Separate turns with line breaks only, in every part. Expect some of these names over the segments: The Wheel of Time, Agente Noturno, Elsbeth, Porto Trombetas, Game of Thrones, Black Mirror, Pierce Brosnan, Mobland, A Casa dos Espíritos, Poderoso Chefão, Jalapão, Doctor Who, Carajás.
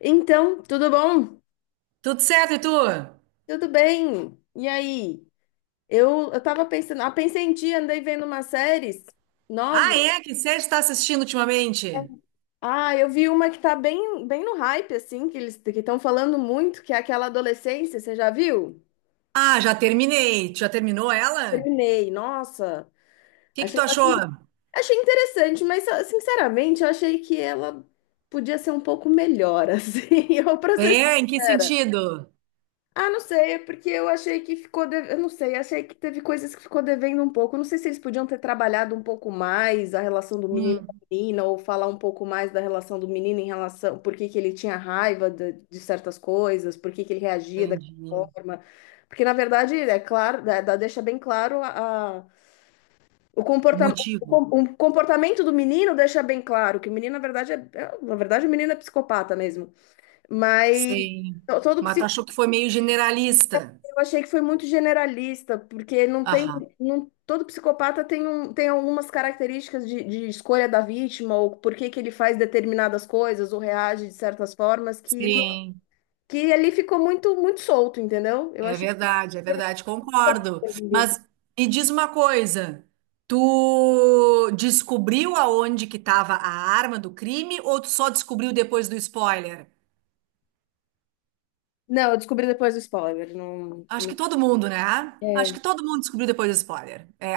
Então, tudo bom?
Tudo certo, e tu?
Tudo bem? E aí? Eu tava pensando, pensei em ti, andei vendo umas séries
Ah,
novas.
é? Que série tu tá assistindo ultimamente?
Ah, eu vi uma que tá bem no hype, assim, que eles que estão falando muito, que é aquela adolescência, você já viu?
Ah, já terminei. Tu já terminou ela? O
Terminei, nossa,
que que
achei,
tu achou?
achei interessante, mas sinceramente, eu achei que ela podia ser um pouco melhor, assim, eu, pra ser
É, em que
sincera.
sentido?
Ah, não sei, é porque eu achei que eu não sei, achei que teve coisas que ficou devendo um pouco. Eu não sei se eles podiam ter trabalhado um pouco mais a relação do menino com a
Hum,
menina, ou falar um pouco mais da relação do menino em relação, por que que ele tinha raiva de certas coisas, por que que ele reagia daquela
entendi.
forma. Porque, na verdade, é claro, deixa bem claro
O motivo.
o comportamento do menino deixa bem claro que o menino, na verdade, na verdade, o menino é psicopata mesmo. Mas
Sim.
todo
Mas tu achou que foi meio generalista?
eu achei que foi muito generalista, porque não tem,
Aham.
não, todo psicopata tem, um, tem algumas características de escolha da vítima, ou por que que ele faz determinadas coisas, ou reage de certas formas, que, não-
Sim,
que ali ficou muito solto, entendeu? Eu achei que
é verdade,
ficou
concordo.
devendo.
Mas me diz uma coisa, tu descobriu aonde que estava a arma do crime ou tu só descobriu depois do spoiler?
Não, eu descobri depois do spoiler.
Acho que todo mundo, né? Acho
É,
que todo mundo descobriu depois do spoiler. É,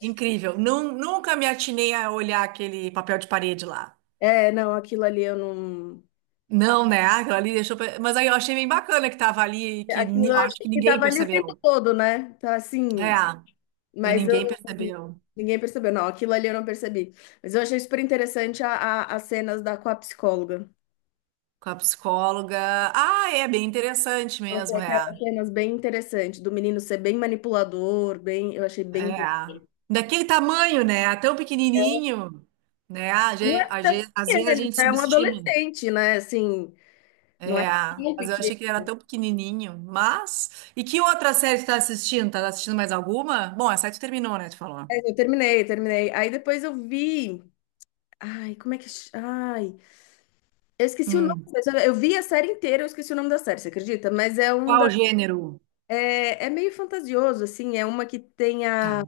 incrível. Não, nunca me atinei a olhar aquele papel de parede lá.
não, aquilo ali eu não.
Não, né? Aquilo ali deixou. Mas aí eu achei bem bacana que tava ali, e que
Aquilo eu
acho
achei
que
que
ninguém
tava ali o tempo
percebeu.
todo, né? Tá assim.
É, e
Mas eu
ninguém
não-
percebeu.
ninguém percebeu. Não, aquilo ali eu não percebi. Mas eu achei super interessante as cenas da, com a psicóloga.
Com a psicóloga. Ah, é bem interessante
Eu achei
mesmo, é.
aquelas cenas bem interessantes, do menino ser bem manipulador, bem, eu achei bem.
É. Daquele tamanho, né? Tão pequenininho, né? A
Não
gente,
é tão
às vezes
pequeno,
a
ele
gente
já é um
subestima.
adolescente, né? Assim, não é
É,
tão
mas eu
pequeno.
achei que ele era tão pequenininho, mas... E que outra série tu tá assistindo? Tá assistindo mais alguma? Bom, essa aí tu terminou, né, tu falou.
Mas eu terminei. Aí depois eu vi. Ai, como é que. Ch- Ai, eu esqueci o nome.
Hum.
Eu vi a série inteira, eu esqueci o nome da série, você acredita? Mas é um
Qual
da.
gênero?
É, é meio fantasioso, assim. É uma que tem
Tá.
a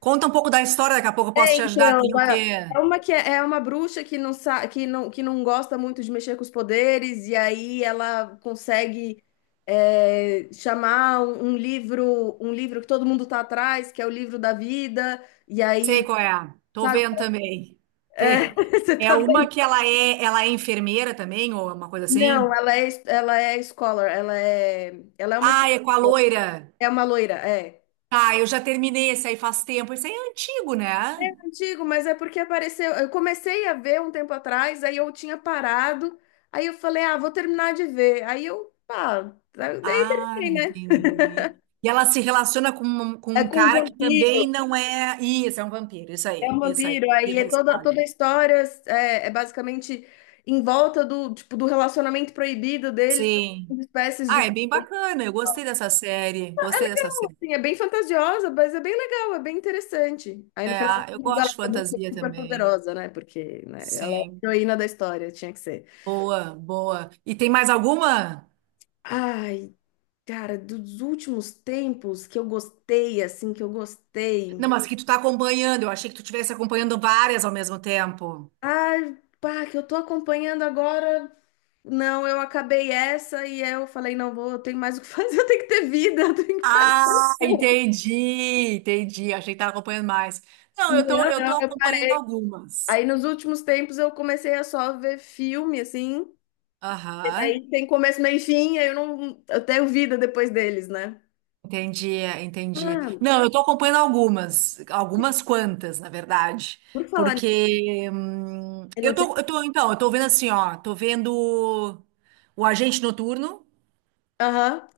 Conta um pouco da história, daqui a pouco eu posso
é,
te ajudar.
então,
Tem o quê?
é uma que é, é uma bruxa que não sa que não gosta muito de mexer com os poderes, e aí ela consegue é, chamar um livro que todo mundo tá atrás, que é o livro da vida, e
Sei
aí,
qual é. Tô
sabe?
vendo também.
É,
Tem.
você
É
tá
uma
vendo?
que ela é enfermeira também, ou uma coisa
Não,
assim?
ela é scholar, ela é uma,
Ah, é com a loira.
é uma loira, é.
Tá, eu já terminei esse aí faz tempo. Esse aí é antigo, né?
Digo, mas é porque apareceu. Eu comecei a ver um tempo atrás, aí eu tinha parado, aí eu falei, ah, vou terminar de ver. Aí eu, pá, daí
Ah,
terminei, né?
entendi. E ela se relaciona com, com
É
um
com um
cara que
vampiro,
também não é. Isso, é um vampiro. Isso
é
aí,
um
isso aí.
vampiro, aí
Queria
é
dar
toda
spoiler.
a história é, é basicamente em volta do, tipo, do relacionamento proibido deles,
Sim.
de espécies
Ah, é
de.
bem bacana. Eu gostei dessa série. Gostei dessa série.
Assim, é bem fantasiosa, mas é bem legal, é bem interessante. Aí no
É,
final das
eu
contas, ela
gosto de
é uma bruxa
fantasia
super
também.
poderosa, né? Porque, né, ela é
Sim.
a heroína da história, tinha que ser.
Boa, boa. E tem mais alguma?
Ai, cara, dos últimos tempos que eu gostei, assim, que eu gostei.
Não, mas que tu tá acompanhando. Eu achei que tu estivesse acompanhando várias ao mesmo tempo.
Ai, pá, que eu tô acompanhando agora. Não, eu acabei essa e eu falei, não vou, eu tenho mais o que fazer, eu tenho que ter vida, eu tenho que parar.
Ah, entendi, entendi. Achei que tava acompanhando mais. Não,
Não,
eu tô
não, eu
acompanhando
parei. Aí
algumas.
nos últimos tempos eu comecei a só ver filme, assim. E
Aham,
aí tem começo, meio e fim, aí eu não, eu tenho vida depois deles, né?
entendi, entendi.
Ah,
Não, eu tô acompanhando algumas, algumas quantas, na verdade,
por falar nisso,
porque
eu não sei.
então, eu tô vendo assim, ó, tô vendo o Agente Noturno,
Aham,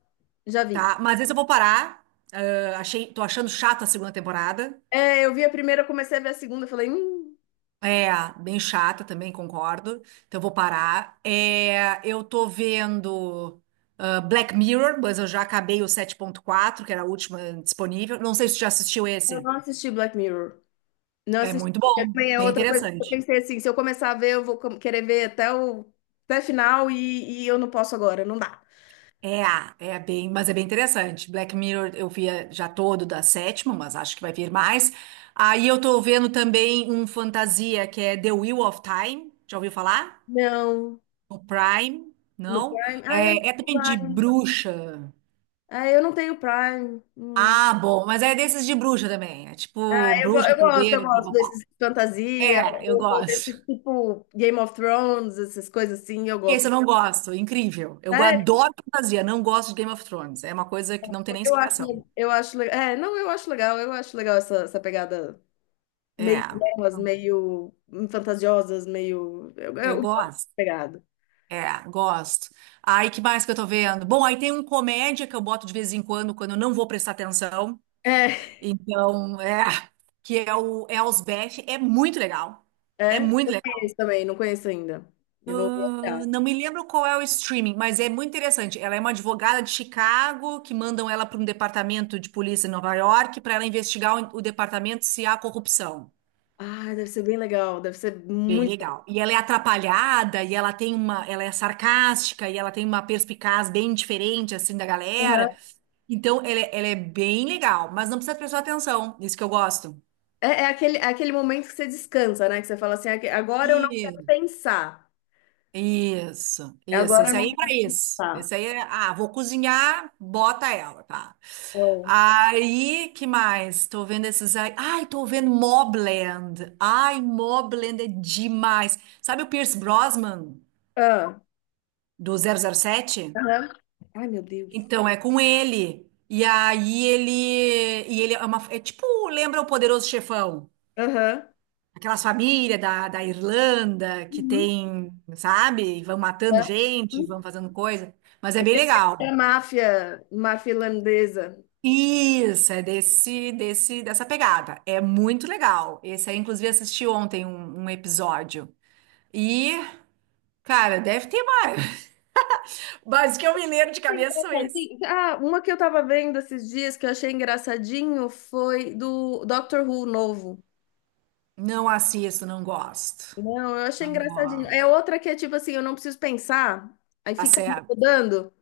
já vi.
tá? Mas esse eu vou parar, tô achando chata a segunda temporada,
É, eu vi a primeira, eu comecei a ver a segunda, eu falei,
é, bem chata também, concordo, então eu vou parar. É, eu tô vendo Black Mirror, mas eu já acabei o 7.4, que era a última disponível, não sei se tu já assistiu
eu
esse.
não assisti Black Mirror. Não
É
assisti.
muito bom,
Também é
bem
outra coisa que eu
interessante.
pensei assim, se eu começar a ver, eu vou querer ver até final e eu não posso agora, não dá.
É, mas é bem interessante. Black Mirror eu via já todo da sétima, mas acho que vai vir mais. Aí eu tô vendo também um fantasia que é The Wheel of Time. Já ouviu falar?
Não,
O Prime?
no
Não?
Prime. Ah, eu não
É
tenho
também de
Prime.
bruxa.
Ah, eu não tenho Prime. Hum.
Ah, bom, mas é desses de bruxa também. É
Ah,
tipo
eu,
bruxa,
eu
poder, blá
gosto
blá blá.
desses de fantasia,
É, eu
ou desse
gosto.
tipo Game of Thrones, essas coisas assim, eu
Esse
gosto.
eu não gosto, incrível. Eu
É,
adoro fantasia, não gosto de Game of Thrones. É uma coisa que não tem nem explicação.
eu acho, é, não, eu acho legal essa pegada meio
É.
delas, meio fantasiosas, meio, eu
Eu
gosto
gosto.
dessa pegada.
É, gosto. Aí, que mais que eu tô vendo? Bom, aí tem um comédia que eu boto de vez em quando, quando eu não vou prestar atenção.
É,
Então, é, que é o Elsbeth. É muito legal. É
é?
muito
Não
legal.
conheço também, não conheço ainda. Eu vou
Eu
olhar.
não me lembro qual é o streaming, mas é muito interessante. Ela é uma advogada de Chicago que mandam ela para um departamento de polícia em Nova York para ela investigar o departamento se há corrupção.
Ah, deve ser bem legal, deve ser
Bem
muito.
legal. E ela é atrapalhada, e ela é sarcástica, e ela tem uma perspicaz bem diferente assim da galera.
Aham.
Então, ela é bem legal, mas não precisa prestar atenção. Isso que eu gosto.
É, é aquele momento que você descansa, né? Que você fala assim, "Aque- agora eu não quero
Isso,
pensar.
isso, isso.
Agora eu
Esse aí é
não
pra
quero
isso.
pensar.
Esse aí é, vou cozinhar, bota ela, tá?
É.
Aí, que mais? Tô vendo esses aí. Ai, tô vendo Mobland. Ai, Mobland é demais. Sabe o Pierce Brosnan
Ah,
do 007?
aham. Ai, meu Deus.
Então, é com ele. E aí ele. E ele é uma. É tipo, lembra o Poderoso Chefão?
Aham.
Aquelas famílias da Irlanda que
Uhum.
tem, sabe? E vão matando
É
gente, vão fazendo coisa. Mas é bem
é
legal.
máfia, máfia irlandesa.
Isso, é dessa pegada. É muito legal. Esse aí, inclusive, assisti ontem um episódio. E, cara, deve ter mais. Mas o que eu me lembro de cabeça são esses.
Engraçadinho. Ah, uma que eu tava vendo esses dias que eu achei engraçadinho foi do Doctor Who novo.
Não assisto, não gosto.
Não, eu achei
Não
engraçadinho. É
gosto.
outra que é tipo assim, eu não preciso pensar, aí
Tá
fica ali
certo.
rodando,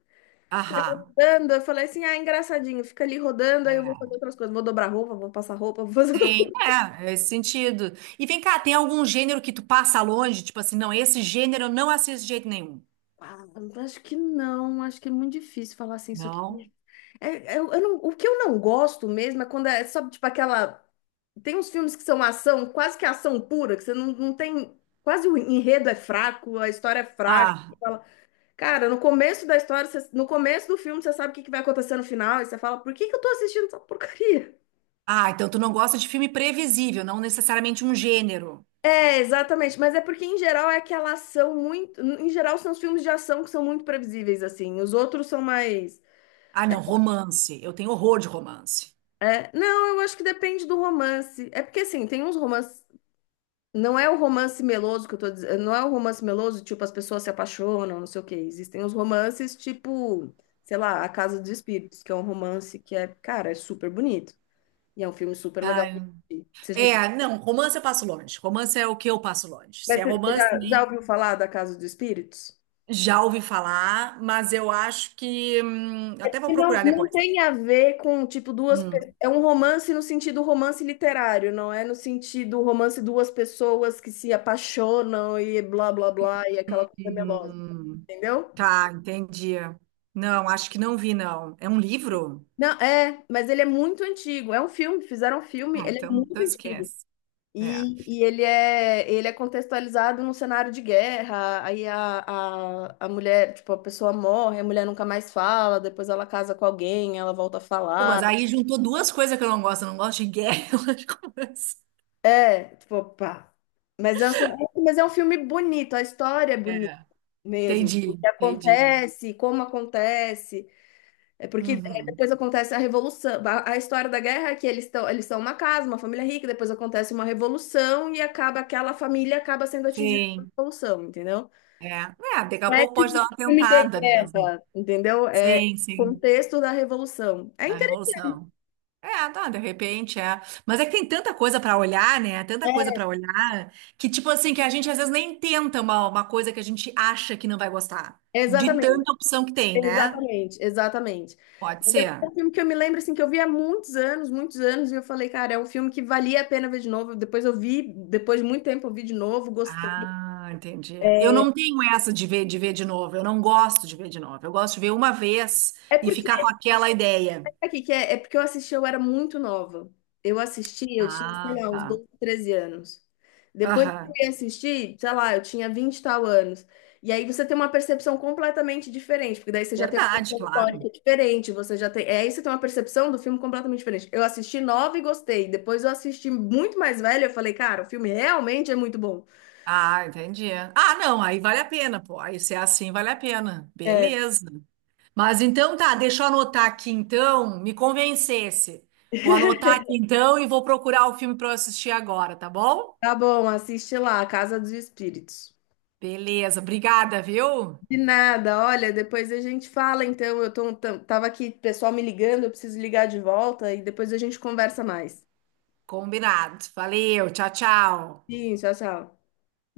fica ali
Aham.
rodando. Eu falei assim, ah, engraçadinho, fica ali rodando, aí eu vou
É,
fazer outras coisas, vou dobrar roupa, vou passar roupa, vou fazer
tem,
outra.
é esse sentido. E vem cá, tem algum gênero que tu passa longe? Tipo assim, não, esse gênero eu não assisto de jeito nenhum.
Ah, acho que não, acho que é muito difícil falar assim, isso
Não?
aqui. É, eu não, o que eu não gosto mesmo é quando é, só tipo aquela. Tem uns filmes que são ação, quase que ação pura, que você não, não tem. Quase o enredo é fraco, a história é fraca.
Ah,
Cara, no começo da história, no começo do filme, você sabe o que que vai acontecer no final, e você fala, por que que eu tô assistindo essa porcaria?
ah, então tu não gosta de filme previsível, não necessariamente um gênero.
É, exatamente, mas é porque em geral é aquela ação muito. Em geral, são os filmes de ação que são muito previsíveis, assim. Os outros são mais.
Ah, não, romance. Eu tenho horror de romance.
É, não, eu acho que depende do romance. É porque, assim, tem uns romances. Não é o romance meloso que eu tô dizendo. Não é o romance meloso, tipo, as pessoas se apaixonam, não sei o quê. Existem os romances, tipo, sei lá, A Casa dos Espíritos, que é um romance que é, cara, é super bonito. E é um filme super legal
Ai,
de assistir.
é, não, romance eu passo longe. Romance é o que eu passo longe. Se
Mas
é
você
romance, né,
já ouviu falar da Casa dos Espíritos?
já ouvi falar, mas eu acho que, até vou
E não,
procurar
não
depois.
tem a ver com, tipo,
Hum,
é um romance no sentido romance literário, não é no sentido romance duas pessoas que se apaixonam e blá, blá, blá, e aquela coisa melosa,
hum.
entendeu?
Tá, entendi. Não, acho que não vi, não. É um livro?
Não, é, mas ele é muito antigo. É um filme, fizeram um filme,
Ah,
ele é
então,
muito
então
antigo.
esquece. É.
Ele é contextualizado num cenário de guerra, aí a mulher, tipo, a pessoa morre, a mulher nunca mais fala, depois ela casa com alguém, ela volta a
Pô, mas
falar.
aí juntou duas coisas que eu não gosto. Eu não gosto de guerra, eu gosto de conversa.
É, tipo, pá. Mas é um, mas é um filme bonito, a história é bonita
É,
mesmo. O
entendi,
que
entendi.
acontece, como acontece. É porque é,
Uhum.
depois acontece a revolução. A história da guerra é que eles estão, eles são uma casa, uma família rica, depois acontece uma revolução e acaba aquela família acaba sendo atingida pela
Sim,
revolução, entendeu?
é. É, daqui a
Não é
pouco
tipo
pode dar
um
uma
filme de
tentada mesmo.
guerra, entendeu? É
Sim, sim,
contexto da revolução. É
da
interessante.
revolução. É, não, de repente é. Mas é que tem tanta coisa pra olhar, né? Tanta coisa pra olhar que, tipo assim, que a gente às vezes nem tenta uma coisa que a gente acha que não vai gostar. De
Exatamente,
tanta opção que tem, né?
exatamente.
Pode
Mas é porque é
ser.
um filme que eu me lembro assim que eu vi há muitos anos, e eu falei, cara, é um filme que valia a pena ver de novo. Depois eu vi, depois de muito tempo eu vi de novo, gostei.
Ah, entendi. Eu não tenho essa de ver, de novo. Eu não gosto de ver de novo. Eu gosto de ver uma vez
É
e
porque
ficar com aquela ideia.
Aqui que é, é porque eu assisti, eu era muito nova. Eu assisti, eu tinha, sei
Ah,
lá, uns
tá.
12, 13 anos. Depois que eu
Aham.
fui assistir, sei lá, eu tinha 20 e tal anos. E aí você tem uma percepção completamente diferente, porque daí você já tem uma
Verdade,
noção histórica
claro.
diferente, você já tem. É, aí você tem uma percepção do filme completamente diferente. Eu assisti nova e gostei. Depois eu assisti muito mais velha, eu falei, cara, o filme realmente é muito bom.
Ah, entendi. Ah, não, aí vale a pena, pô. Aí se é assim, vale a pena.
É,
Beleza. Mas então tá, deixa eu anotar aqui então, me convencesse. Vou anotar aqui então e vou procurar o filme para eu assistir agora, tá bom?
tá bom, assiste lá, A Casa dos Espíritos.
Beleza, obrigada, viu?
De nada, olha, depois a gente fala, então, eu tô, tava aqui, pessoal me ligando, eu preciso ligar de volta e depois a gente conversa mais.
Combinado. Valeu, tchau, tchau.
Sim, tchau, tchau.